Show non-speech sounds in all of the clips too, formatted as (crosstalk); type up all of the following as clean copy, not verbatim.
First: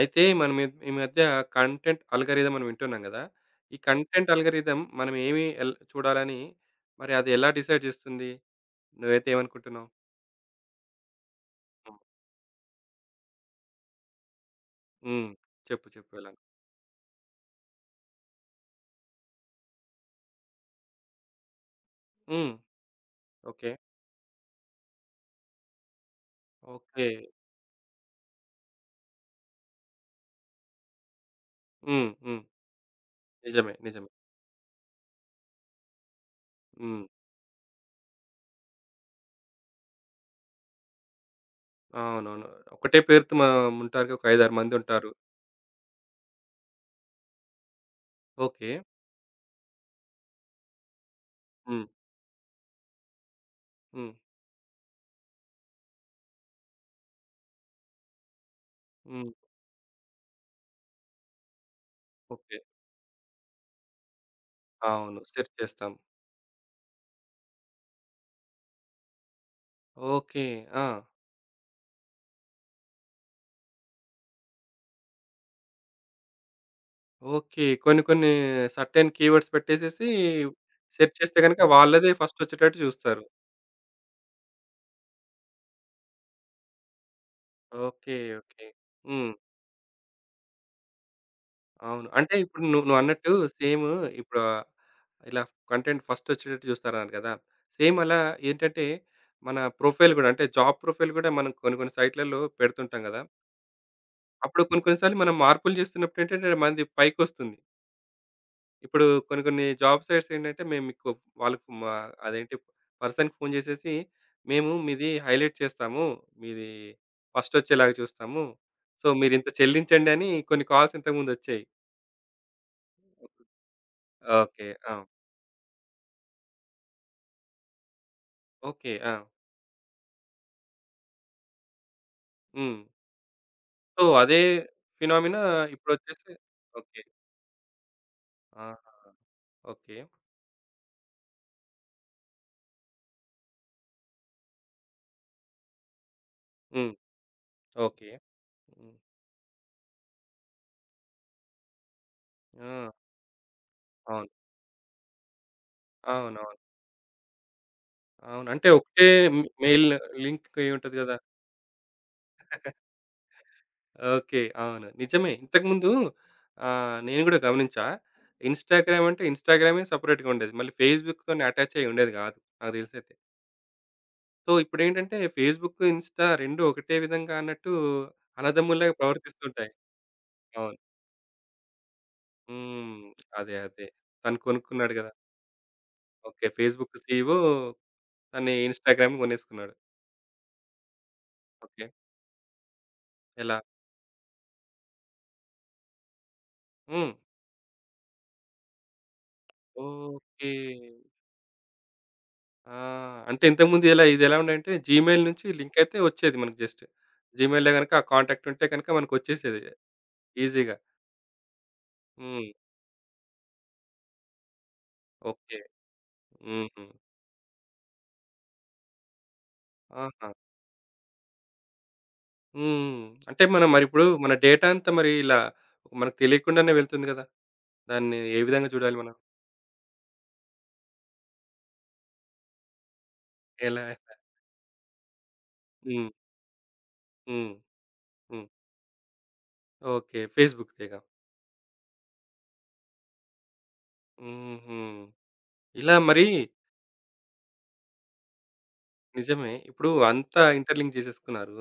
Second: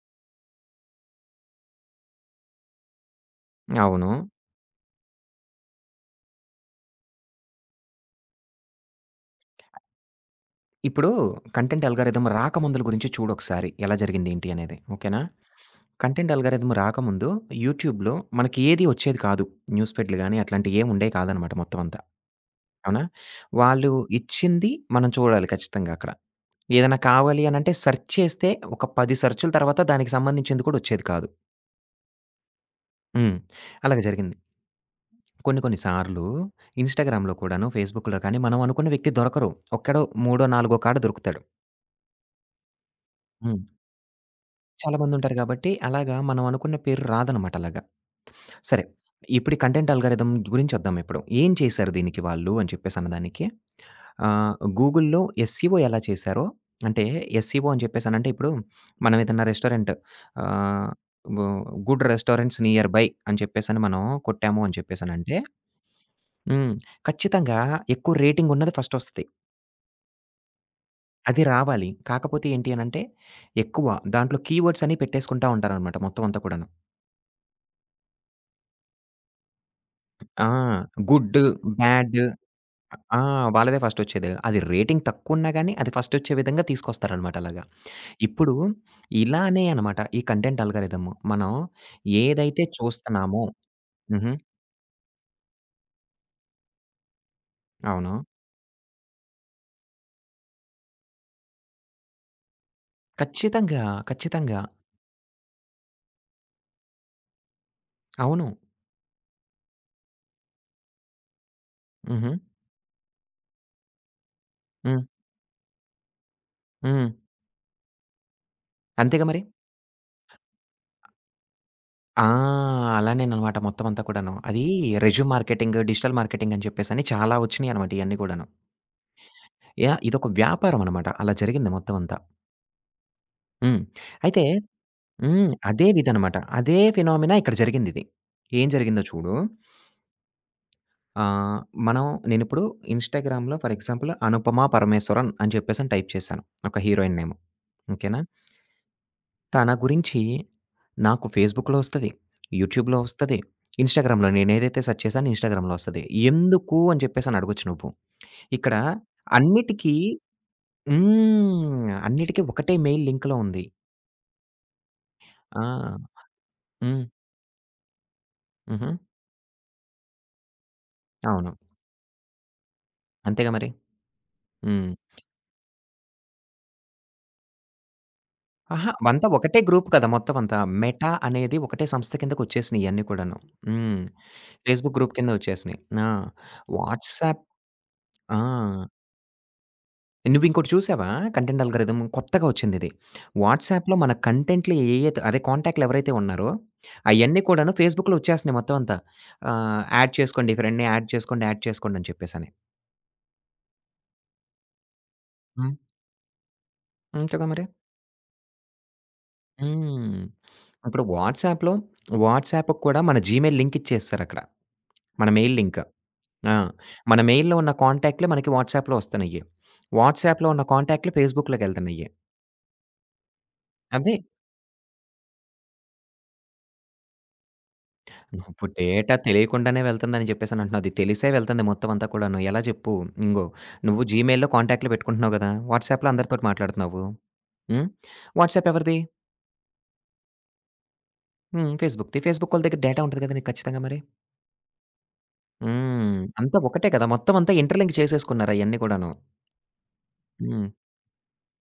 అయితే మనం ఈ ఈ మధ్య కంటెంట్ అల్గారిథం అని వింటున్నాం కదా! ఈ అవును. కంటెంట్ అల్గారిథం మనం ఏమి ఎల్ చూడాలని మరి అది ఎలా డిసైడ్ చేస్తుంది? నువ్వైతే ఏమనుకుంటున్నావు? ఇప్పుడు కంటెంట్ హ్మ్. అల్గారిథం రాకముందుల గురించి చూడొకసారి. ఎలా జరిగింది ఏంటి అనేది. ఓకేనా? హ్మ్. చెప్పు. చెప్పు కంటెంట్ ఎలా? అల్గారిథం రాకముందు యూట్యూబ్‌లో మనకి ఏది వచ్చేది కాదు. న్యూస్ ఫీడ్‌లు గాని అట్లాంటియి ఏమి ఉండేవి కాదనమాట మొత్తం అంతా. హ్మ్. అవునా? ఓకే. వాళ్ళు ఇచ్చింది మనం చూడాలి ఖచ్చితంగా అక్కడ. ఏదైనా ఓకే. కావాలి అనంటే సెర్చ్ చేస్తే ఒక 10 సెర్చుల తర్వాత దానికి సంబంధించింది కూడా వచ్చేది కాదు. హ్మ్. హ్మ్. హ్మ్. నిజమే. అలాగ నిజమే. జరిగింది. కొన్ని కొన్ని సార్లు హ్మ్. ఇన్‌స్టాగ్రామ్‌లో కూడాను, ఫేస్‌బుక్‌లో కానీ మనం అనుకున్న వ్యక్తి దొరకరు. ఒక్కడో మూడో, నాలుగో కాడ దొరుకుతాడు. అవునవును. ఒకటే పేరుతో మా హ్మ్. ఉంటారు. ఒక 5, 6 చాలా మందుంటారు. మందుంటారు గాబట్టి, అలాగా మనం అనుకున్న పేరు రాదనమాట అలాగా. ఓకే. సరే. ఇప్పుడు ఈ కంటెంట్ అల్గారిథం గురించొద్దాం ఇప్పుడు. ఏం హ్మ్. చేశారు దీనికి వాళ్ళు అని చెప్పేసన్నదానికి, హ్మ్. ఆహ్, గూగుల్‌లో ఎస్‌ఈఓ ఎలా చేశారో, అంటే ఎస్‌ఈఓ అని చెప్పేసనంటే ఇప్పుడు మనం హ్మ్. ఏదన్నా రెస్టారెంట్ ఆహ్, గు good okay. Restaurants nearby అని చెప్పేసని మనం కొట్టాము అని అవును. చెప్పేసనంటే సెర్చ్ చేస్తాం. హ్మ్. ఖచ్చితంగా ఎక్కువ రేటింగ్ ఉన్నది ఫస్టొస్తది. ఓకే. ఆ! అది రావాలి. కాకపోతే ఏంటి అనంటే, ఎక్కువ దాంట్లో కీవర్డ్స్ అనేయి పెట్టేసుకుంటా ఉంటారనమాట మొత్తం అంతా కూడాను. ఓకే. కొన్ని కొన్ని సర్టెన్ కీవర్డ్స్ పెట్టేసేసి ఆ! సెర్చ్ చేస్తే గుడ్, గనుక వాళ్ళదే బ్యాడ్ ఫస్టొచ్చేటట్టు ఆ! చూస్తారు. వాళ్ళదే ఫస్టొచ్చేది. అది రేటింగ్ తక్కువున్నా గాని, అది ఫస్టొచ్చే విధంగా తీసుకొస్తారనమాట అలాగా. ఓకే. ఇప్పుడు ఓకే. హ్మ్. ఇలానే అనమాట ఈ కంటెంట్ అల్గారిథమ్. మనం అవును. అంటే ఇప్పుడు ఏదైతే నువ్వన్నట్టు చూస్తున్నామో సేమ్ హుహు. ఇప్పుడు ఇలా కంటెంట్ ఫస్టొచ్చేటట్టు చూస్తారన్నారు కదా! సేమ్ అవును. అలా ఏంటంటే మన ప్రొఫైల్ గూడా అంటే జాబ్ ప్రొఫైల్ గూడా మనం కొన్ని కొన్ని సైట్‌లలో పెడుతుంటాం గదా! ఖచ్చితంగా. ఖచ్చితంగా. అప్పుడు కొన్ని కొన్ని సార్లు మనం మార్పులు చేస్తున్నప్పుడేంటంటే మనది పైకొస్తుంది. అవును. ఇప్పుడు కొన్ని కొన్ని జాబ్ సైట్స్ ఏంటంటే మేము మీకు వాళ్ళకు మా హుహు. అదేంటి పర్సన్‌కి ఫోను చేసేసి, "మేము హ్మ్. మీది హైలైట్ చేస్తాము. మీది హ్మ్. ఫస్ట్ వచ్చేలాగా చూస్తాము. సో, అంతేగా మరి. మీరింత చెల్లించండి" అని కొన్ని కాల్స్ ఇంతకుముందొచ్చాయి. ఆ! అలానేననమాట మొత్తం అంతా కూడాను. అది ఓకే. ఆ! రెజ్యూమ్ మార్కెటింగ్, డిజిటల్ మార్కెటింగ్ అని చెప్పేసని చాలా వచ్చినియనమాట ఇయన్నీ కూడాను. ఓకే. ఆ! యాహ్! ఇదొక వ్యాపారం అనమాట. అలా జరిగింది మొత్తం అంతా. హ్మ్. హ్మ్. సో, అదే అయితే ఫినామినా హ్మ్. అదే ఇప్పుడొచ్చేసి ఇదనమాట. అదే ఓకే. ఫినామినా ఇక్కడ జరిగిందిది. ఏం ఆహా! జరిగిందో చూడు. ఓకే. ఆహ్, మనం నేనిప్పుడు ఇన్‌స్టాగ్రామ్‌లో ఫర్ ఎగ్జాంపుల్ 'అనుపమ పరమేశ్వరన్' అని చెప్పేసని టైప్ చేశాను. ఒక హ్మ్. Heroine name. ఓకే. ఓకేనా? హ్మ్. తన గురించి నాకు ఫేస్‌బుక్‌లో ఒస్తది. ఆ! యూట్యూబ్‌లో ఒస్తది. అవును. ఇన్‌స్టాగ్రామ్‌లో నేనేదైతే సెర్చ్ చేశానో ఇన్‌స్టాగ్రామ్‌లో ఒస్తది. అవునవును. అవును. ఎందుకు అని చెప్పేసని అడగొచ్చు నువ్వు. అవును అంటే ఇక్కడ ఒకటే మెయిల్ అన్నిటికి లింక్ అయ్యుంటది గదా! హ్మ్. అన్నిటికి ఒకటే మెయిల్ లింక్‌లో ఉంది. ఓకే. అవును. నిజమే. ఇంతకుముందు ఆ! హ్మ్. నేను గూడా గమనించా. హుహు. ఇన్‌స్టాగ్రామ్ అంటే ఇన్‌స్టాగ్రామే సెపరేట్‌గా ఉండేది. మళ్ళీ ఫేస్‌బుక్‌తోని అవును. అటాచ్ అయ్యి ఉండేది గాదు. నాకు తెలిసైతే. అంతేగా మరి. సో, హ్మ్. ఇప్పుడేంటంటే ఫేస్‌బుక్, ఇన్‌స్టా 2 ఒకటే విధంగా అన్నట్టు అహా! అన్నదమ్ముల్లాగా అంతా ఒకటే ప్రవర్తిస్తుంటాయి. గ్రూప్ కదా! మొత్తం అంతా. అవును. మెటా అనేది ఒకటే సంస్థ కిందకొచ్చేసినియి హ్మ్. ఇయన్నీ కూడాను. అదే. అదే. హ్మ్. తను కొనుక్కున్నాడు ఫేస్‌బుక్ గదా! గ్రూప్ కింద వచ్చేసినియి. ఆ! ఓకే. ఫేస్‌బుక్ సీఈఓ వాట్సాప్ ఆ! తని ఇన్‌స్టాగ్రామ్ కొనేసుకున్నాడు. నువ్వింకోటి చూసావా? Content okay. అల్గారిథమ్ కొత్తగా వచ్చిందిది. ఎలా? వాట్సాప్‌లో మన కంటెంట్‌లు ఏయైతే అదే కాంటాక్ట్‌లు ఎవరైతే ఉన్నారో, హ్మ్. అయన్నీ కూడాను ఫేస్‌బుక్‌లో వచ్చేస్తున్నాయి మొత్తం అంతా. Add okay. చేసుకోండి. ఫ్రెండ్‌ని యాడ్ చేసుకోండి, యాడ్ చేసుకోండి అని చెప్పేసని. ఆ! అంటే ఇంతకుముందు ఎలా ఇదెలా ఉండంటే జీమెయిల్ నుంచి హ్మ్. లింక్ అయితే వచ్చేది మనకు జస్ట్. అంతేగా మరి. జీమెయిల్‌లో గనుక ఆ కాంటాక్ట్ ఉంటే గనుక మనకొచ్చేసేది హ్మ్. ఈజీగా. ఇప్పుడు హ్మ్. వాట్సాప్‌కి కూడా మన జీమెయిల్ లింక్ ఇచ్చేసేసారక్కడ. మన మెయిల్ ఓకే. లింక్. ఆ! హుహు. మన మెయిల్‌లో ఉన్న కాంటాక్ట్‌లే మనకి వాట్సాప్‌లో వస్తన్నయ్యి. ఆహా! వాట్సాప్‌లో ఉన్న కాంటాక్ట్‌లు ఫేస్‌బుక్‌లోకెళ్తన్నయ్యి. హ్మ్. అంటే మనం మరిప్పుడు అదే మన డేటా అంతా మరి ఇలా మనకు తెలియకుండానే వెళ్తుంది గదా! దాన్ని ఏ నువ్వు విధంగా చూడాలి మనం? డేటా తెలియకుండానే వెళ్తుందని చెప్పేసనంటున్నావు. అది తెలిసే వెళ్తుంది మొత్తం అంతా కూడాను. ఎలా చెప్పు? ఇంగో ఎలా? నువ్వు ఎలా? జీమెయిల్‌లో కాంటాక్ట్‌లు పెట్టుకుంటున్నావు గదా! హ్మ్. వాట్సాప్‌లో అందరితోటి మాట్లాడుతున్నావు. హ్మ్. హ్మ్. హ్మ్. వాట్సాప్ ఎవరిది? ఓకే. ఫేస్‌బుక్ తెగ. హ్మ్. ఫేస్‌బుక్‌ది. ఫేస్‌బుక్ వాళ్ళ దగ్గర డేటా ఉంటది గదా! నీకు ఖచ్చితంగా మరి. హుహు. ఇలా హ్మ్. మరి అంతా ఒకటే కదా! మొత్తం అంతా ఇంటర్‌లింక్ చేసేసుకున్నారు అయన్నీ కూడాను. నిజమే. ఇప్పుడు అంతా హ్మ్. ఇంటర్‌లింక్ జేసేసుకున్నారు.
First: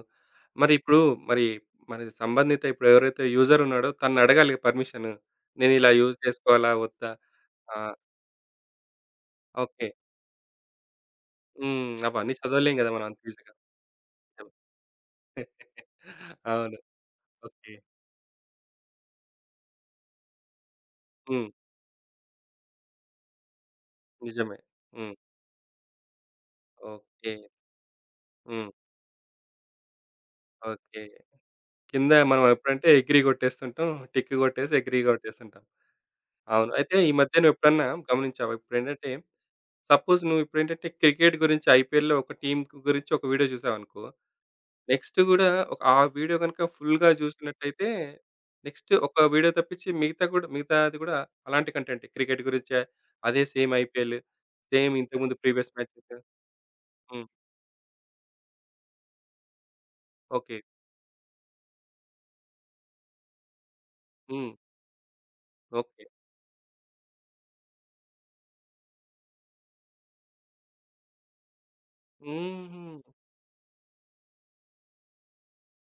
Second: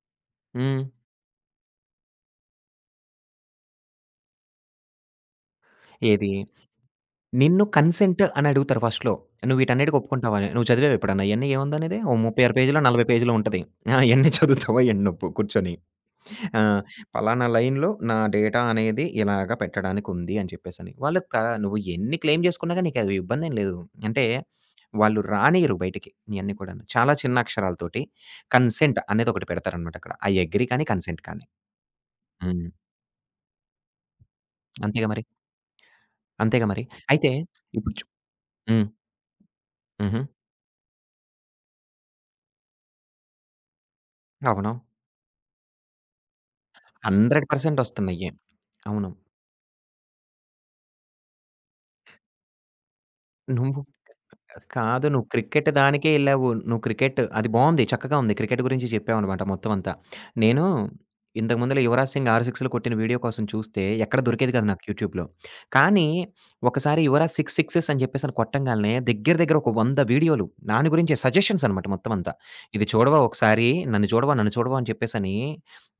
మరి హ్మ్. ఇప్పుడు మరి, మరి సంబంధిత ఇప్పుడు ఎవరైతే యూజర్ ఉన్నాడో తనడగాలి పర్మిషను. నేనిలా యూజ్ ఏది? చేసుకోవాలా? వద్దా? నిన్ను ఆ! కన్సెంట్ అని అడుగుతారు ఫస్ట్‌లో. నువ్వు ఓకే. వీటన్నిటికి ఒప్పుకుంటావా? నువ్వు చదివావా ఎప్పుడన్నా? ఇయన్నీ హ్మ్. ఏముందనేది? ఓ అవన్నీ 36 చదవలేం పేజీలో, గదా! 40 మనం అంత పేజీలో ఈజీగా. ఉంటది. ఆ! ఇయన్నీ (laughs) చదువుతావా? ఇయన్నీ నువ్వు కూర్చొని. ఆ! అవును. పలానా ఓకే. లైన్‌లో నా డేటా అనేది ఇలాగ పెట్టడానికుంది అని చెప్పేసని. వాళ్ళు హ్మ్. నువ్వు ఎన్ని క్లెయిమ్ చేసుకున్నా గాని నీకది ఇబ్బందేం లేదు. అంటే నిజమే. హ్మ్. వాళ్ళు రానీయరు బయటికి ఇయన్నీ కూడాను. చాలా ఓకే. చిన్న అక్షరాలతోటి హ్మ్. కన్సెంట్ అనేది ఒకటి పెడతారనమాట అక్కడ. ఐ అగ్రీ కానీ, ఓకే. కన్సెంట్ కానీ. కింద మనం హ్మ్. ఎప్పుడంటే అగ్రీ గొట్టేస్తుంటాం. టిక్ గొట్టేసి అగ్రీ అంతేగా మరి. గొట్టేస్తుంటాం. అంతేగా అవును. మరి. అయితే ఈ అయితే మధ్య నువ్వెప్పుడన్నా ఇప్పుడు గమనించావా? హ్మ్. ఇప్పుడేంటంటే హుహు. సపోజ్ నువ్విప్పుడేంటంటే క్రికెట్ గురించి ఐపీఎల్‌లో ఒక టీమ్ గురించి ఒక వీడియో చూసావనుకో, అవును. నెక్స్ట్ గూడా ఒక ఆ వీడియో గనుక ఫుల్‌గా 100% చూసినట్టయితే, ఒస్తున్నాయి. నెక్స్ట్ అవును. ఒక వీడియో తప్పించి మిగతా కూడా మిగతాది కూడా అలాంటి కంటెంటే. క్రికెట్ గురించే అదే సేమ్ నువ్వు ఐపీఎల్. సేమ్ కాదు నువ్వు ఇంతకుముందు క్రికెట్ ప్రీవియస్ దానికే మ్యాచెస్. ఎళ్ళావు. నువ్వు క్రికెట్ హ్మ్. అది బావుంది. చక్కగా ఉంది. క్రికెట్ గురించి చెప్పావనమాట మొత్తం అంతా. ఓకే. నేను ఇంతకు ముందుల 'యువరాజ్ సింగ్' 6 సిక్స్‌లు కొట్టిన వీడియో కోసం చూస్తే ఎక్కడ దొరికేది హ్మ్. కాదు నాకు యూట్యూబ్‌లో. ఓకే. కానీ ఒకసారి 'యువరాజ్ సిక్స్ సిక్సెస్' అని చెప్పేసి అని కొట్టంగాల్నే దగ్గర దగ్గర ఒక 100 వీడియోలు దాని గురించే సజెషన్స్ అనమాట మొత్తం అంతా. హుహు. ఇది చూడవా ఒకసారి, నన్ను చూడవా, నన్ను చూడవా అని చెప్పేసని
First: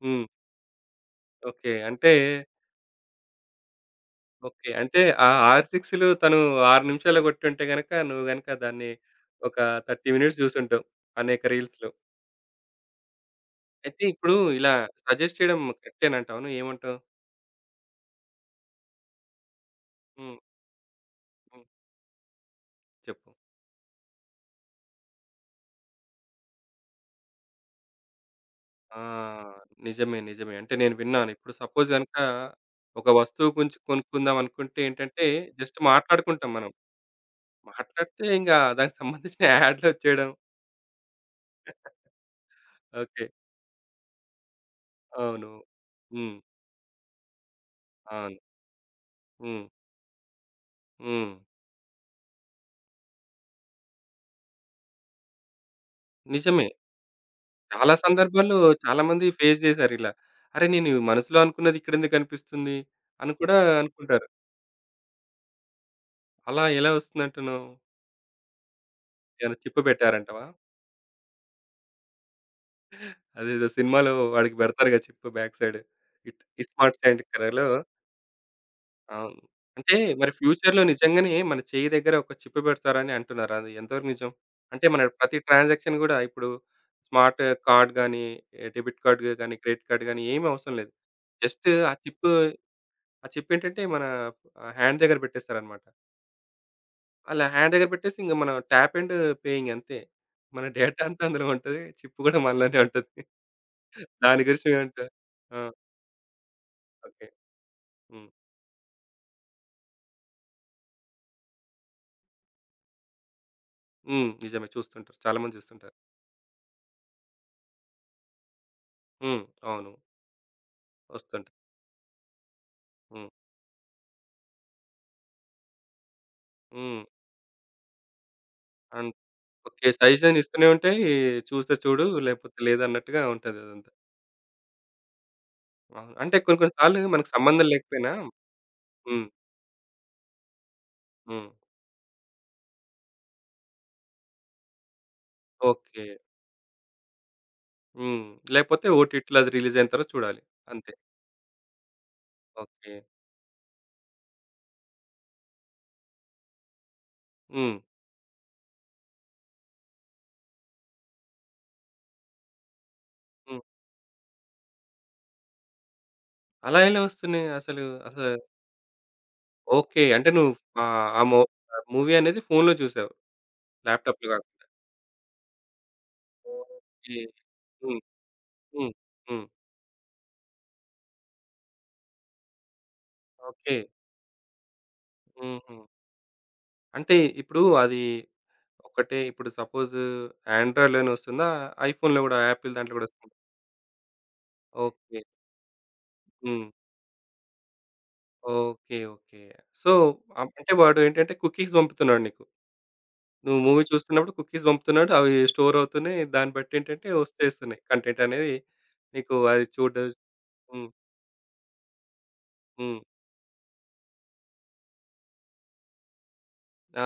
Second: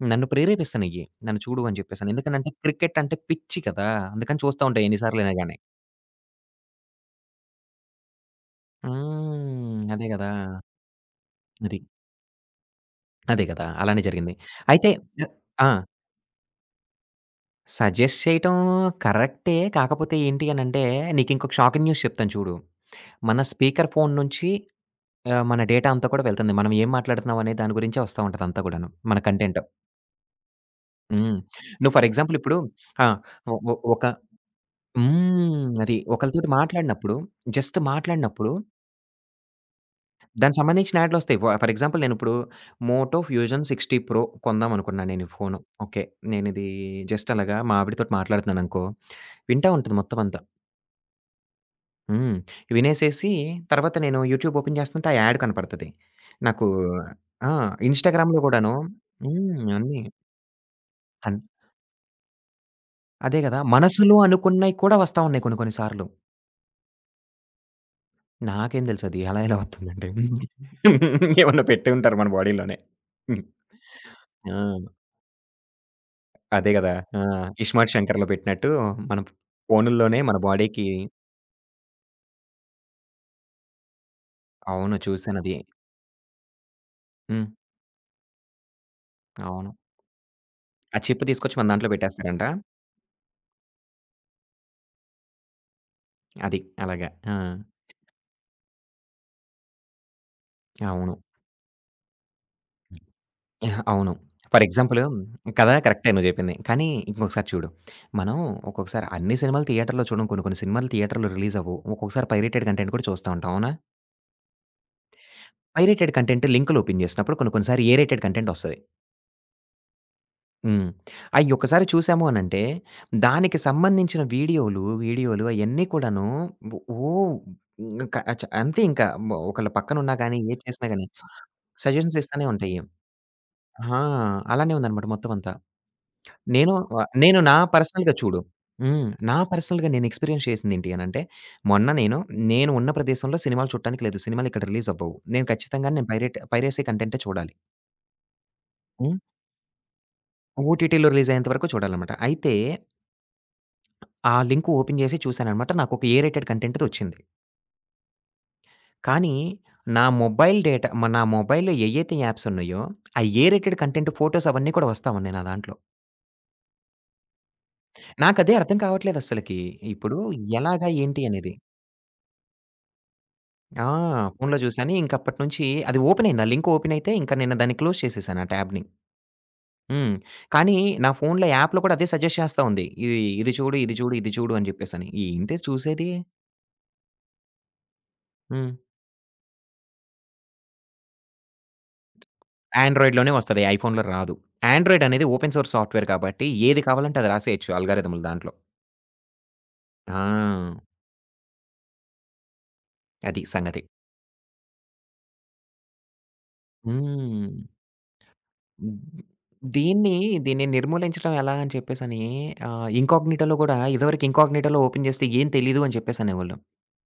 హ్మ్. నన్ను ప్రేరేపిస్తన్నయ్యి. నన్ను చూడు ఓకే. అని చెప్పేసని. అంటే ఎందుకనంటే క్రికెట్ అంటే పిచ్చి కదా! అందుకని చూస్తా ఓకే. ఉంటా ఎన్ని అంటే ఆ సార్లయినా గాని. 6 6లు తను 6 నిమిషాల్లో కొట్టుంటే గనక, నువ్వు గనక దాన్ని ఒక హ్మ్. అదే 30 గదా! మినిట్స్ చూసుంటావు అనేక అది. రీల్స్‌లో. అదే గదా! అలానే అయితే జరిగింది. ఇప్పుడు ఇలా అయితే సజెస్ట్ చేయడం ఆ! కరెక్టేనంటావా? నువ్వేమంటావు? సజెస్ట్ చేయటం కరెక్టే. కాకపోతే హ్మ్. ఏంటి అనంటే, నీకింకొక హ్మ్. షాకింగ్ న్యూస్ చెప్తాను చూడు. చెప్పు. మన స్పీకర్ ఫోన్ నుంచి మన డేటా అంతా కూడా వెళ్తుంది. మనం ఏం మాట్లాడుతున్నాం అనే దాని గురించే వస్తా ఉంటది అంతా గూడాను. ఆ! మన కంటెంట్. నిజమే. నిజమే. అంటే నేను విన్నాను. హ్మ్. ఇప్పుడు సపోజ్ నువ్వు ఫర్ గనుక ఎగ్జాంపుల్ ఇప్పుడు ఆ! ఒక వస్తువు ఒ ఒ గురించి ఒక కొనుక్కుందాం అనుకుంటే ఏంటంటే, హ్మ్. జస్ట్ అది ఒకళ్ళతోటి మాట్లాడుకుంటాం మనం. మాట్లాడినప్పుడు, జస్ట్ మాట్లాడితే ఇంక మాట్లాడినప్పుడు దానికి సంబంధించిన యాడ్‌లొచ్చేయడం. దానికి సంబంధించిన యాడ్‌లొస్తాయి. ఫర్ ఎగ్జాంపుల్ నేనిప్పుడు 'మోటో ఓకే. ఫ్యూజన్ 60 ప్రో' కొందామనుకున్నా నేను ఈ అవును. ఫోను. ఓకే. హ్మ్. నేనిది జస్ట్ అలాగా మా ఆవిడతోటి అవును. మాట్లాడుతున్నాననుకో, హ్మ్. వింటా ఉంటది మొత్తమంతా. హ్మ్. హ్మ్. వినేసేసి తర్వాత నేను యూట్యూబ్ ఓపెన్ చేస్తుంటే ఆ యాడ్ కనపడతది. నాకు నిజమే. ఆ! చాలా ఇన్‌స్టాగ్రామ్‌లో సందర్భాల్లో గూడాను చాలామంది ఫేస్ హ్మ్. అన్నీ చేశారిలా. అరే! నేను అన్ మనసులో అనుకున్నది ఇక్కడెందుకు కనిపిస్తుంది? అని అదే కూడా గదా! మనసులో అనుకుంటారు. అనుకున్నయి కూడా వస్తా ఉన్నాయి కొన్ని కొన్ని సార్లు. అలా ఎలా వస్తుందంటున్నావు? నాకేం తెలుసది అలా ఎలా ఏమైనా చిప్ వత్తుందంటే పెట్టారంటవా? (laughs) ఏమన్నా పెట్టుంటారు మన బాడీలోనే. హ్మ్. అదేదో సినిమాలో వాడికి ఆ! పెడతారుగా చిప్ బ్యాక్ సైడ్. ఇట్ అదే గదా! ఇస్మార్ట్ ఆ! సైడ్ కలర్‌లో 'ఇస్మార్ట్ శంకర్‌లో' పెట్టినట్టు మన అవును. అంటే ఫోనుల్లోనే మరి మన ఫ్యూచర్‌లో బాడీకి నిజంగానే మన చెయ్యి దగ్గర ఒక చిప్ పెడతారని అంటున్నారు. అది ఎంతవరకు నిజం? అంటే అవును. మన ప్రతి చూసానది. ట్రాన్సాక్షన్ గూడా ఇప్పుడు స్మార్ట్ హ్మ్. కార్డ్ గానీ, ఏ డెబిట్ కార్డ్ గానీ, అవును. క్రెడిట్ కార్డ్ గానీ ఏమి అవసరం లేదు. ఆ చిప్ తీసుకొచ్చి జస్ట్ మన దాంట్లో ఆ చిప్ పెట్టేస్తారంట. ఆ చిప్ ఏంటంటే మన హ్యాండ్ దగ్గర పెట్టేస్తారనమాట. అది. అలాగా. ఆ! అలా హ్యాండ్ దగ్గర పెట్టేసి ఇంక మనం ట్యాప్ అండ్ పేయింగ్ అంతే. మన డేటా అవును. అంతా అందులో ఉంటది. చిప్ గూడా మనలోనే ఉంటది. యాహ్! అవును. దాని ఫర్ గురించి ఎగ్జాంపుల్ మీరంటే ఆ! కదా! కరెక్టే నువ్వు జెప్పింది. కానీ ఓకే. ఇంకొకసారి చూడు. హ్మ్. మనం ఒక్కొక్కసారి అన్ని సినిమాలు థియేటర్‌లో చూడం. కొన్ని కొన్ని సినిమాలు థియేటర్‌లో రిలీజ్ అవ్వవు. ఒక్కొక్కసారి పైరేటెడ్ కంటెంట్ కూడా చూస్తా ఉంటాం. అవునా? హ్మ్. నిజమే చూస్తుంటారు. చాలా మంది చూస్తుంటారు. పైరేటెడ్ కంటెంట్ లింకులు ఓపెన్ జేసినప్పుడు కొన్ని కొన్ని సారి ఏ రేటెడ్ కంటెంట్ ఒస్తది. హ్మ్. అవును. హ్మ్. అయి వస్తుంటాయి. ఒక్కసారి చూసాము అనంటే, హ్మ్. దానికి సంబంధించిన వీడియోలు, వీడియోలు అయన్నీ కూడాను హ్మ్. ఓ ఇంక అంతే ఇంకా అండ్ ఒకళ్ళ ఓకే. పక్కనున్నా సజెషన్ గాని, ఏది ఇస్తూనే చేసినా ఉంటాయి. గాని, చూస్తే చూడు సజెషన్స్ ఇస్తానే లేకపోతే ఉంటాయి. లేదన్నట్టుగా ఉంటది అదంతా. ఆ! అలానే ఉందనమాట మొత్తం అంతా. అవును. అంటే కొన్ని కొన్ని సార్లు మనకు నేను నా సంబంధం లేకపోయినా పర్సనల్‌గా చూడు హ్మ్. హ్మ్. నా పర్సనల్‌గా నేను ఎక్స్‌పీరియన్స్ చేసిందేంటి అనంటే, హ్మ్. మొన్న నేను, నేను ఉన్న ప్రదేశంలో సినిమాలు చూడటానికి లేదు. సినిమాలు ఇక్కడ రిలీజ్ అవ్వవు. నేను ఖచ్చితంగా ఓకే. నేను పైరసీ కంటెంటే చూడాలి. హ్మ్. లేకపోతే హ్మ్. ఓటీటీలో అది రిలీజ్ అయిన తర్వాత చూడాలి. అంతే. ఓటీటీలో రిలీజ్ అయ్యేంత వరకు చూడాలనమాట. అయితే ఓకే. ఆ లింక్ ఓపెన్ చేసి చూశాననమాట. నాకొక ఏ రేటెడ్ కంటెంట్‌ది వచ్చింది. హ్మ్. కానీ, నా మొబైల్‌లో ఏయైతే యాప్స్ ఉన్నాయో, ఆ ఏ హ్మ్. రేటెడ్ కంటెంట్ ఫోటోస్ అవన్నీ కూడా వస్తా ఉన్నాయి నా దాంట్లో. అలా ఎలా వస్తున్నాయి అసలు? అసలు నాకదే అర్థం కావట్లేదు అస్సలకి. ఓకే. ఇప్పుడు అంటే నువ్వు ఎలాగా? ఆ ఏంటి? మూ అనేది. మూవీ అనేది ఫోన్‌లో చూసావు. ఆ! ల్యాప్‌టాప్‌లో ఫోన్‌లో కాకుండా. చూశాను. ఇంక అప్పటినుంచి అది ఓపెన్ అయింది. ఆ లింక్ ఓపెన్ అయితే ఓకే. ఇంక నేను దాన్ని హ్మ్. క్లోజ్ చేసేసాను ఆ ట్యాబ్‌ని. హ్మ్. హ్మ్. హ్మ్. కానీ, నా ఫోన్‌లో యాప్‌లో కూడా అదే సజెస్ట్ చేస్తా ఉంది. ఇది ఇది ఓకే. చూడు, ఇది చూడు, ఇది చూడు అని చెప్పేసని. ఏంటి హుహు. చూసేది? అంటే ఇప్పుడు అది హ్మ్. ఒకటే ఇప్పుడు సపోజ్ ఆండ్రాయిడ్‌లోనే వస్తుందా? ఐఫోన్‌లో గూడా యాపిల్ దాంట్లో గూడా ఆండ్రాయిడ్‌లోనే వస్తుందా? వస్తది. ఐఫోన్‌లో రాదు. Android okay. అనేది ఓపెన్ సోర్స్ సాఫ్ట్‌వేర్ కాబట్టి హ్మ్. ఏది కావాలంటే అది రాసేయొచ్చు అల్గారిథములు దాంట్లో. ఓకే. ఓకే. సో, అంటే ఆ! వాడు ఏంటంటే కుకీస్ పంపుతున్నాడు నీకు. అది నువ్వు సంగతి. మూవీ చూస్తున్నప్పుడు కుకీస్ పంపుతున్నాడు. అవి స్టోర్ అవుతున్నాయి. దాన్ని బట్టి ఏంటంటే హ్మ్. వస్తేస్తున్నాయి. కంటెంట్ అనేది నీకు అది చూడ దీన్ని, దీన్ని హ్మ్. నిర్మూలించడం ఎలా అని చెప్పేసని హ్మ్. ఇన్‌కాగ్నిటోలో గూడా ఇదివరకు ఇన్‌కాగ్నిటోలో ఓపెన్ జేస్తే ఏం తెలీదు అని చెప్పేసనేవాళ్ళు. ఆ!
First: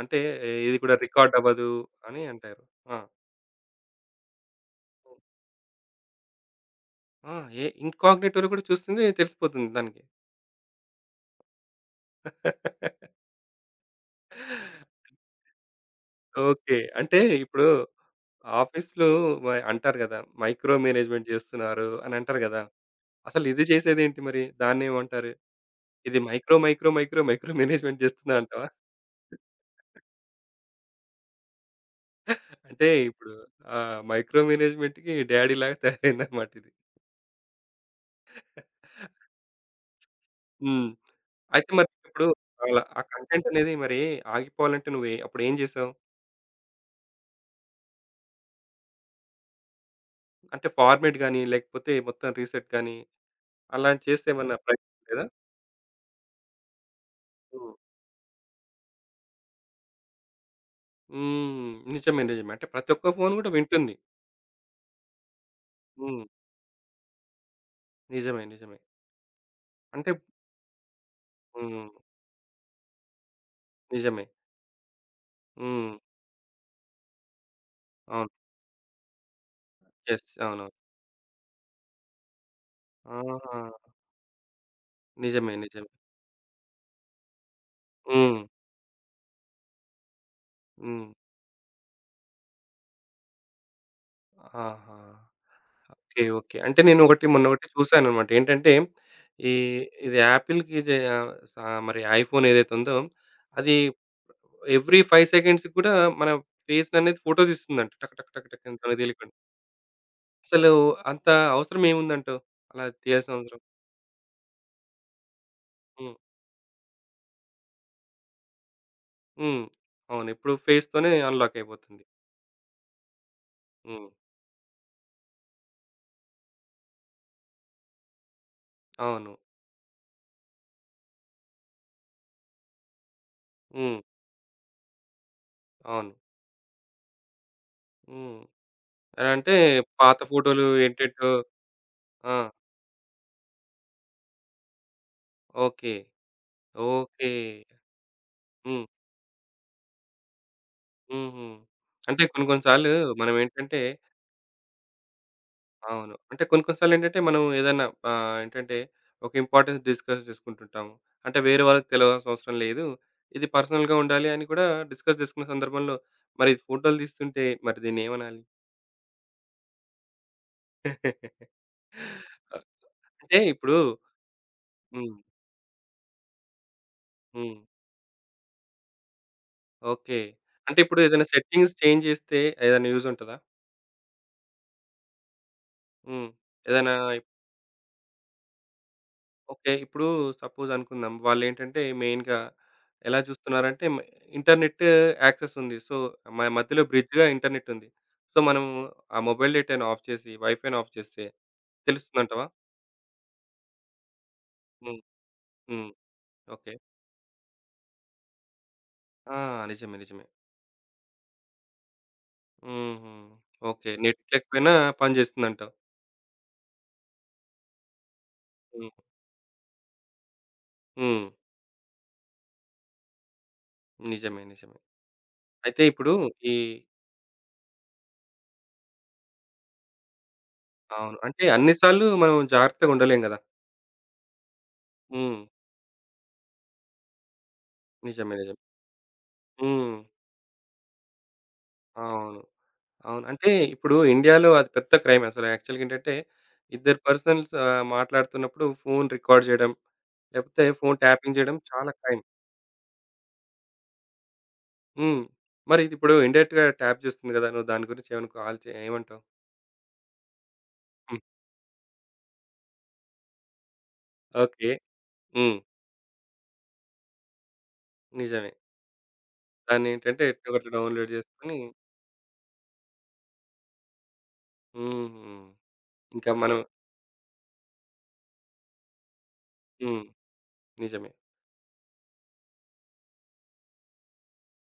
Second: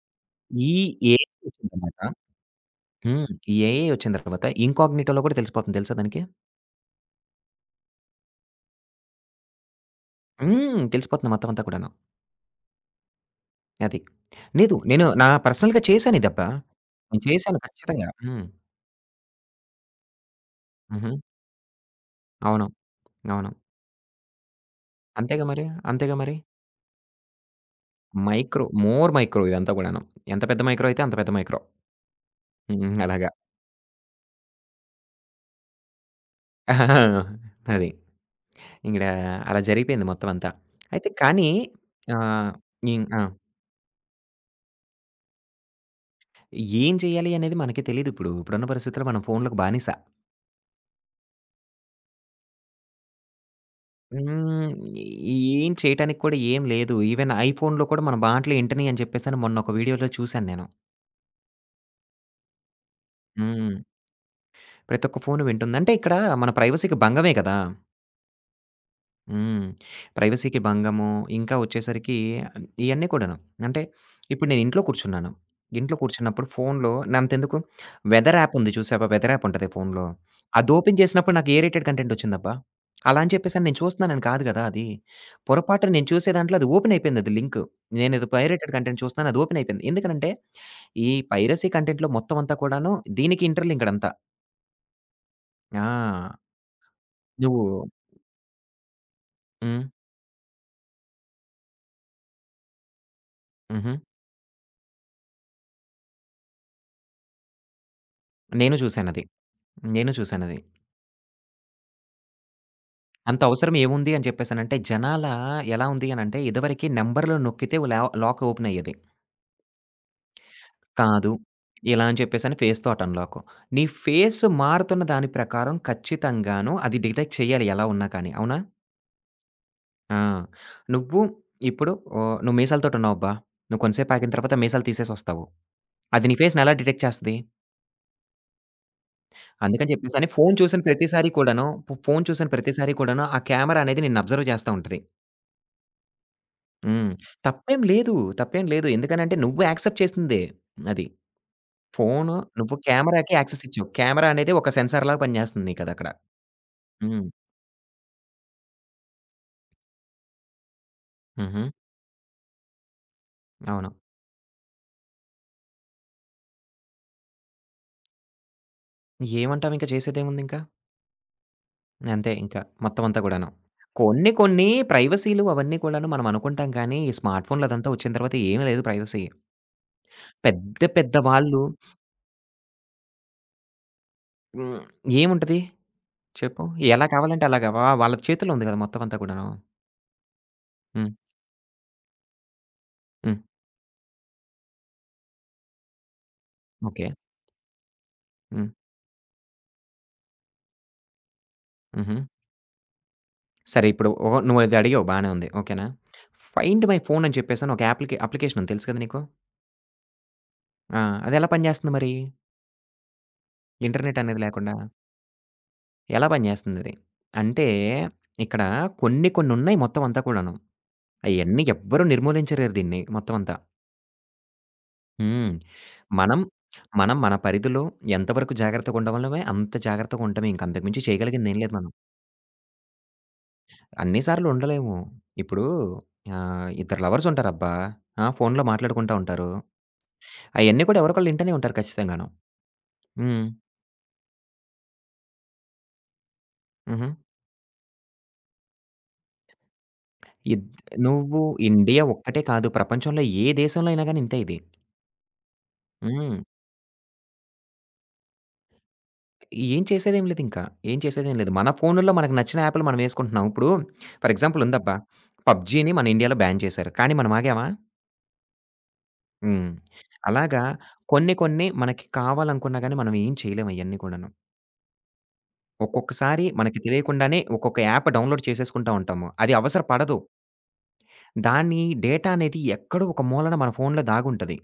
అంటే ఇది ఈ కూడా ఏఐ రికార్డ్ వచ్చిన అవ్వదు తర్వాత అని అంటారు. ఆ! హ్మ్. ఈ ఏఐ వచ్చిన తర్వాత ఇన్‌కాగ్నిటోలో గూడా తెలిసిపోతుంది తెలుసా దానికి? ఆ! ఏ ఇన్‌కాగ్నిటోలో కూడా చూస్తుంది తెలిసిపోతుంది దానికి. హ్మ్. తెలిసిపోతుంది మొత్తం అంతా కూడాను. అది. లేదు. నేను నా పర్సనల్‌గా చేశాను ఇదబ్బా. ఓకే. అంటే నేను చేశాను ఇప్పుడు ఖచ్చితంగా. హ్మ్. ఆఫీస్‌లో మ అంటారు గదా! మైక్రో హుహు. మేనేజ్‌మెంట్ జేస్తున్నారు అని అంటారు గదా! అవును. అసలు అవును. ఇది జేసేదేంటి మరి? దాన్నేమంటారు? అంతేగా మరి. అంతేగా ఇది మరి. Micro, micro, micro, micro management micro, జేస్తుందంటావా? మోర్ మైక్రో ఇదంతా గూడాను. ఎంత పెద్ద మైక్రో అయితే అంత పెద్ద మైక్రో. అంటే హ్మ్. అలాగా. ఇప్పుడు మైక్రో మేనేజ్‌మెంట్‌కి డ్యాడీలాగా తయారైందనమాట ఇది. (laughs) అది. ఇక్కడ అలా జరిగిపోయింది మొత్తం అంతా. హ్మ్. అయితే కానీ అయితే మరి ఇప్పుడు ఆహ్, అలా ఆ ఆ! కంటెంట్ అనేది మరి ఆగిపోవాలంటే నువ్వే అప్పుడేం జేసావు? ఏం చేయాలి అనేది మనకి తెలీదిప్పుడు. ఇప్పుడున్న పరిస్థితుల్లో మనం ఫోన్‌లకు బానిస. అంటే ఫార్మాట్ గాని, లేకపోతే మొత్తం రీసెట్ గాని అలాంటి హ్మ్. చేసేమన్నా హ్మ్. ప్రయత్నం లేదా? ఏం చేయటానికి కూడా ఏం లేదు. ఈవెన్ హ్మ్. ఐఫోన్‌లో కూడా మన మాటలు ఇంటన్నయి అని చెప్పేసని మొన్న ఒక వీడియోలో చూసాను నేను. హ్మ్. నిజమే. నిజమే. అంటే ప్రతి ఒక్క ఫోను గూడా హ్మ్. వింటుంది. ప్రతి ఒక్క ఫోను వింటుంది. అంటే ఇక్కడ హ్మ్. మన ప్రైవసీకి భంగమే కదా! నిజమే. నిజమే. హ్మ్. అంటే ప్రైవసీకి భంగము. ఇంకా హ్మ్. వచ్చేసరికి ఇయన్నీ కూడాను. అంటే నిజమే. ఇప్పుడు నేను ఇంట్లో కూర్చున్నాను. హ్మ్. ఇంట్లో కూర్చున్నప్పుడు ఫోన్‌లో అంతెందుకు అవును. వెదర్ యాప్ ఉంది చూసావా? వెదర్ యాప్ ఉంటది ఫోన్‌లో. యెస్. అది అవునవును. ఓపెన్ చేసినప్పుడు నాకు ఏ రేటెడ్ కంటెంట్ వచ్చిందబ్బా! అలా అని ఆహా! చెప్పేసని నేను చూస్తున్నానని కాదు కదా! అది. నిజమే. నిజమే. పొరపాటున నేను చూసే దాంట్లో అది ఓపెన్ అయిపోయింది అది లింక్. నేనేదో హ్మ్. పైరేటెడ్ కంటెంట్ చూస్తున్నాను అది ఓపెన్ అయిపోయింది. ఎందుకనంటే హ్మ్. ఈ పైరసీ కంటెంట్‌లో మొత్తం అంతా కూడాను దీనికి ఇంటర్‌లింక్‌డ్ అంతా. ఆహా! ఓకే. ఆ! ఓకే. అంటే నేను ఒకటి మొన్న నువ్వు ఒకటి చూసానన్నమాట. ఏంటంటే ఈ హ్మ్. ఇది యాపిల్‌కి ఇది స మరి ఐఫోన్ ఏదైతే ఉందో అది హుహు. ఎవ్రీ 5 సెకండ్స్‌కి కూడా మన ఫేస్‌ననేది ఫోటో తీస్తుందంట. టక్ టక్ టక్ టక్ అని నేను మనకు చూసానది. తెలియకుండా. నేను చూసానది. అసలు అంత అవసరం ఏముందంటావు? అలా తీయాల్సిన అంత అవసరం. అవసరం ఏముంది అని చెప్పేసనంటే, జనాల ఎలా ఉంది హ్మ్. అనంటే, ఇదివరకి నంబర్‌లు నొక్కితే లాక్ ఓపెన్ అయ్యేది. హ్మ్. అవును. ఇప్పుడు ఫేస్‌తోనే కాదు. అన్‌లాక్ అయిపోతుంది. ఇలా అని చెప్పేసని ఫేస్‌తో అటు అన్‌లాక్. నీ హ్మ్. ఫేస్ మారుతున్న దాని ప్రకారం ఖచ్చితంగాను అది డిటెక్ట్ చేయాలి ఎలా ఉన్నా కానీ. అవునా? అవును. ఆ! నువ్వు ఇప్పుడు ఓహ్, నువ్వు మీసాలతోటున్నావబ్బా! నువ్వు హ్మ్. కొంతసేపు ఆగిన తర్వాత మీసాలు తీసేసొస్తావు. అవును. అది నీ ఫేస్‌ని ఎలా డిటెక్ట్ చేస్తది? హ్మ్. ఎలా అంటే అందుకని పాత చెప్పేసని ఫోను ఫోటోలు చూసిన ఏంటేంటో ప్రతిసారి కూడాను, ఫోను ఆ! చూసిన ప్రతిసారి కూడాను ఆ కెమెరా అనేది నిన్ను అబ్జర్వ్ చేస్తా ఉంటది. ఓకే. హ్మ్. ఓకే. తప్పేం లేదు. తప్పేం హ్మ్. లేదు. ఎందుకనంటే నువ్వు యాక్సెప్ట్ చేసిందే. అది. హుహు. అంటే ఫోను కొన్ని కొన్ని నువ్వు సార్లు కెమెరాకి యాక్సెస్ మనమేంటంటే ఇచ్చావు. కెమెరా అనేది ఒక సెన్సార్‌లాగా పనిచేస్తుంది నీకదక్కడ. అవును. అంటే కొన్ని కొన్ని సార్లేంటంటే హ్మ్. మనం ఏదైనా ఏంటంటే ఒక ఇంపార్టెన్స్ డిస్కస్ చేసుకుంటుంటాము. అంటే వేరే హుహు. వాళ్ళకి తెలవాల్సిన అవసరం లేదు. ఇది అవును. పర్సనల్‌గా ఉండాలి అని కూడా డిస్కస్ చేసుకున్న సందర్భంలో మరి ఫోటోలు తీస్తుంటే మరి దీన్నేమనాలి? ఏమంటావింక చేసేదేముందింక? అ (laughs) అంతే ఇంక మొత్తం అంతా అంటే గూడాను. ఇప్పుడు కొన్ని కొన్ని హ్మ్. ప్రైవసీలు అవన్నీ కూడాను మనం అనుకుంటాం కానీ, ఈ స్మార్ట్ హ్మ్. ఫోన్లు అదంతా వచ్చిన తర్వాత ఏమి లేదు ప్రైవసీ. ఓకే. అంటే పెద్ద ఇప్పుడు పెద్ద ఏదైనా వాళ్ళు సెట్టింగ్స్ చేంజ్ చేస్తే ఏదైనా యూజ్ ఉంటదా? హ్మ్. ఏముంటది హ్మ్. చెప్పు? ఏదైనా ఎలా కావాలంటే అలాగా వాళ్ళ చేతుల్లో ఉంది గదా! మొత్తం అంతా కూడాను. ఓకే. ఇప్పుడు సపోజ్ హ్మ్. అనుకుందాం. వాళ్ళేంటంటే మెయిన్‌గా ఎలా హ్మ్. చూస్తున్నారంటే మ ఇంటర్నెట్ యాక్సెస్ ఉంది. సో, మ మధ్యలో ఓకే. బ్రిడ్జ్‌గా ఇంటర్నెట్ ఉంది. సో, మనము హ్మ్. ఆ మొబైల్ డేటాను ఆఫ్ చేసి, వైఫైని ఆఫ్ చేస్తే హుహు. తెలుస్తుందంటావా? సరే ఇప్పుడు ఓహ్! నువ్వది హ్మ్. అడిగావు బానే ఉంది. ఓకేనా? హ్మ్. ఓకే. ఫైండ్ మై ఫోన్ అని చెప్పేసని ఒక అప్లికేషన్ ఉంది తెలుసు కదా నీకు? ఆ! నిజమే. నిజమే. ఆ! అదెలా పనిచేస్తుంది మరి? హుహు. ఓకే. నెట్ ఇంటర్నెట్ అనేది లేకపోయినా లేకుండా? పనిచేస్తుందంటావు. ఎలా పనిచేస్తుందది? అంటే ఇక్కడ హ్మ్. కొన్ని కొన్నున్నాయి మొత్తం అంతా కూడాను. హ్మ్. అయన్నీ ఎవ్వరు నిర్మూలించలేరు దీన్ని మొత్తం అంతా. నిజమే. నిజమే. హ్మ్. అయితే ఇప్పుడు మనం, ఈ మనం మన పరిధిలో ఎంతవరకు జాగ్రత్తగుండగలమే అంత జాగ్రత్తగుంటమే. ఇంక అంతకు మించి అవును. అంటే చేయగలిగిందేం అన్ని లేదు మనం. సార్లు మనం జాగ్రత్తగా ఉండలేం గదా! అన్ని సార్లు ఉండలేము. హ్మ్. ఇప్పుడు ఇద్దరు లవర్సుంటారబ్బా! ఆ! నిజమే. నిజమే. ఫోన్‌లో మాట్లాడుకుంటా ఉంటారు. హ్మ్. అయన్నీ కూడా ఎవరొకళ్ళు వింటనే ఉంటారు ఖచ్చితంగాను. అవును. అవును. హ్మ్. అంటే ఇప్పుడు ఇండియాలో అది పెద్ద క్రైమ్ అసలు యాక్చువల్‌గా ఏంటంటే, ఇద్దరు హుహు. పర్సన్స్ మాట్లాడుతున్నప్పుడు ఫోన్ రికార్డ్ చేయడం, లేకపోతే ఇద్ ఫోన్ ట్యాపింగ్ నువ్వు చేయడం చాలా ఇండియా క్రైమ్. ఒక్కటే కాదు ప్రపంచంలో ఏ దేశంలో అయినా గాని ఇంతే ఇది. హ్మ్. మరి ఇది ఇప్పుడు హ్మ్. ఇండైరెక్ట్‌గా ట్యాప్ చేస్తుంది కదా! నువ్వు దాని గురించి ఏమనుకో ఆలోచి ఏమంటావు? ఏం చేసేదేం లేదింకా. ఏం హ్మ్. చేసేదేం లేదు. మన ఫోనుల్లో మనకు నచ్చిన యాప్‌లు మనం యేసుకుంటున్నాం. ఇప్పుడు ఫర్ ఎగ్జాంపుల్ ఓకే. ఉందబ్బా. హ్మ్. 'పబ్‌జీని' మన ఇండియాలో బ్యాన్ చేశారు. కానీ మనం ఆగామా? నిజమే. హ్మ్. దాన్ని ఏంటంటే ఎట్లో అలాగా గట్ల డౌన్‌లోడ్ కొన్ని చేసుకొని కొన్ని మనకి కావాలనుకున్నా గాని మనం ఏం చేయలేం అయన్నీ కూడాను. హుహు. ఇంకా ఒక్కొక్కసారి మనం మనకి తెలియకుండానే ఒక్కొక్క యాప్ డౌన్‌లోడ్ చేసేసుకుంటా ఉంటాము. అది అవసర హ్మ్. పడదు. నిజమే. దాని డేటా అనేది ఎక్కడో ఒక మూలన మన ఫోన్‌లో దాగుంటది.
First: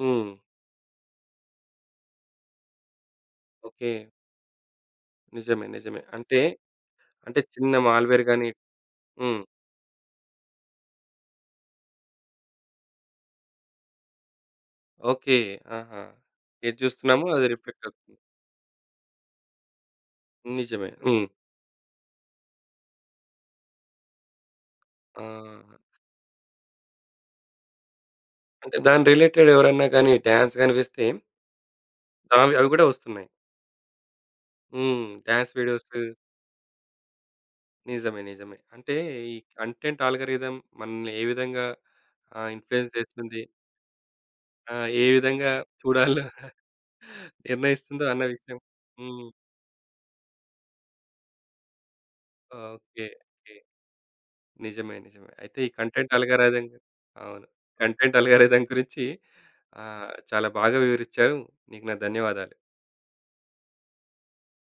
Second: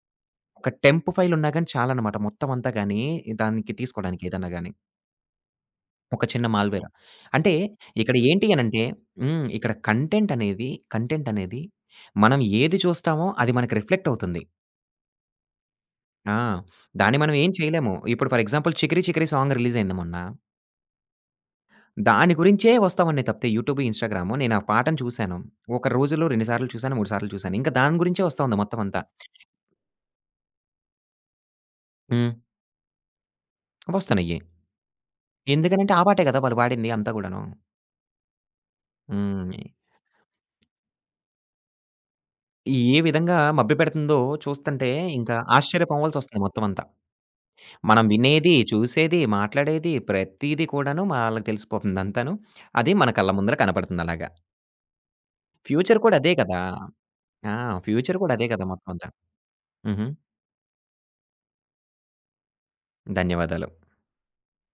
హ్మ్. ఒక టెంప్ ఫైల్ ఉన్నా గాని చాలనమాట మొత్తం అంతా గాని దానికి ఓకే. తీసుకోవడానికి ఏదన్నా గాని. నిజమే. నిజమే. ఒక అంటే, చిన్న మాల్‌వేర్. అంటే అంటే చిన్న ఇక్కడ మాల్‌వేర్ ఏంటి గాని అనంటే హ్మ్. హ్మ్. కంటెంట్ అనేది మనం ఏది చూస్తామో అది మనకు రిఫ్లెక్ట్ అవుతుంది. ఓకే. ఆహా! ఆ! ఏది దాన్ని చూస్తున్నామో మనం అది ఏం రిఫ్లెక్ట్ చేయలేము. అవుతుంది. ఇప్పుడు for example 'Chikiri Chikiri' song release అయింది మొన్న. నిజమే. హ్మ్. దాని గురించే వస్తా ఉన్నాయి తప్పితే యూట్యూబ్, ఇన్‌స్టాగ్రామ్ నేను ఆ పాటను చూసాను. ఆహ్, ఒక రోజులో 2 సార్లు చూసాను, 3 సార్లు చూసాను. ఇంకా దాని గురించే వస్తా ఉంది అంటే మొత్తం అంతా. దాని రిలేటెడ్ ఎవరన్నా గాని డాన్స్ గాని వేస్తే హ్మ్. దావి అవి గూడా వస్తున్నాయి. వస్తున్నాయి. హ్మ్. డాన్స్ వీడియోస్ ఎందుకనంటే ఆ పాటే గదా! వాళ్ళు పాడింది అంతా గూడాను. నిజమే. నిజమే. అంటే ఈ హ్మ్. కంటెంట్ ఆల్‌గారిథం మనల్ని ఏ విధంగా ఇన్‌ఫ్లుయెన్స్ ఏ విధంగా చేస్తుంది? మభ్యపెడుతుందో చూస్తంటే ఏ ఇంకా విధంగా చూడాలో ఆశ్చర్యపోవాల్సొస్తుంది మొత్తం అంతా. (laughs) మనం నిర్ణయిస్తుందో అన్న వినేది, విషయం చూసేది, హ్మ్. మాట్లాడేది ప్రతీది కూడాను వాళ్ళకి తెలిసిపోతుంది అంతాను. అది ఓకే. మన కళ్ళ ఓకే. ముందర కనపడుతుంది అలాగా. నిజమే. నిజమే. అయితే ఈ ఫ్యూచర్ కంటెంట్ కూడా అదే కదా! ఆల్‌గారిథం అవును. ఆ! ఫ్యూచర్ కంటెంట్ కూడా అదే ఆల్‌గారిథం కదా! మొత్తం గురించి అంతా. హుహు. చాలా బాగా వివరిచ్చారు. నీకు నా ధన్యవాదాలు. ధన్యవాదాలు.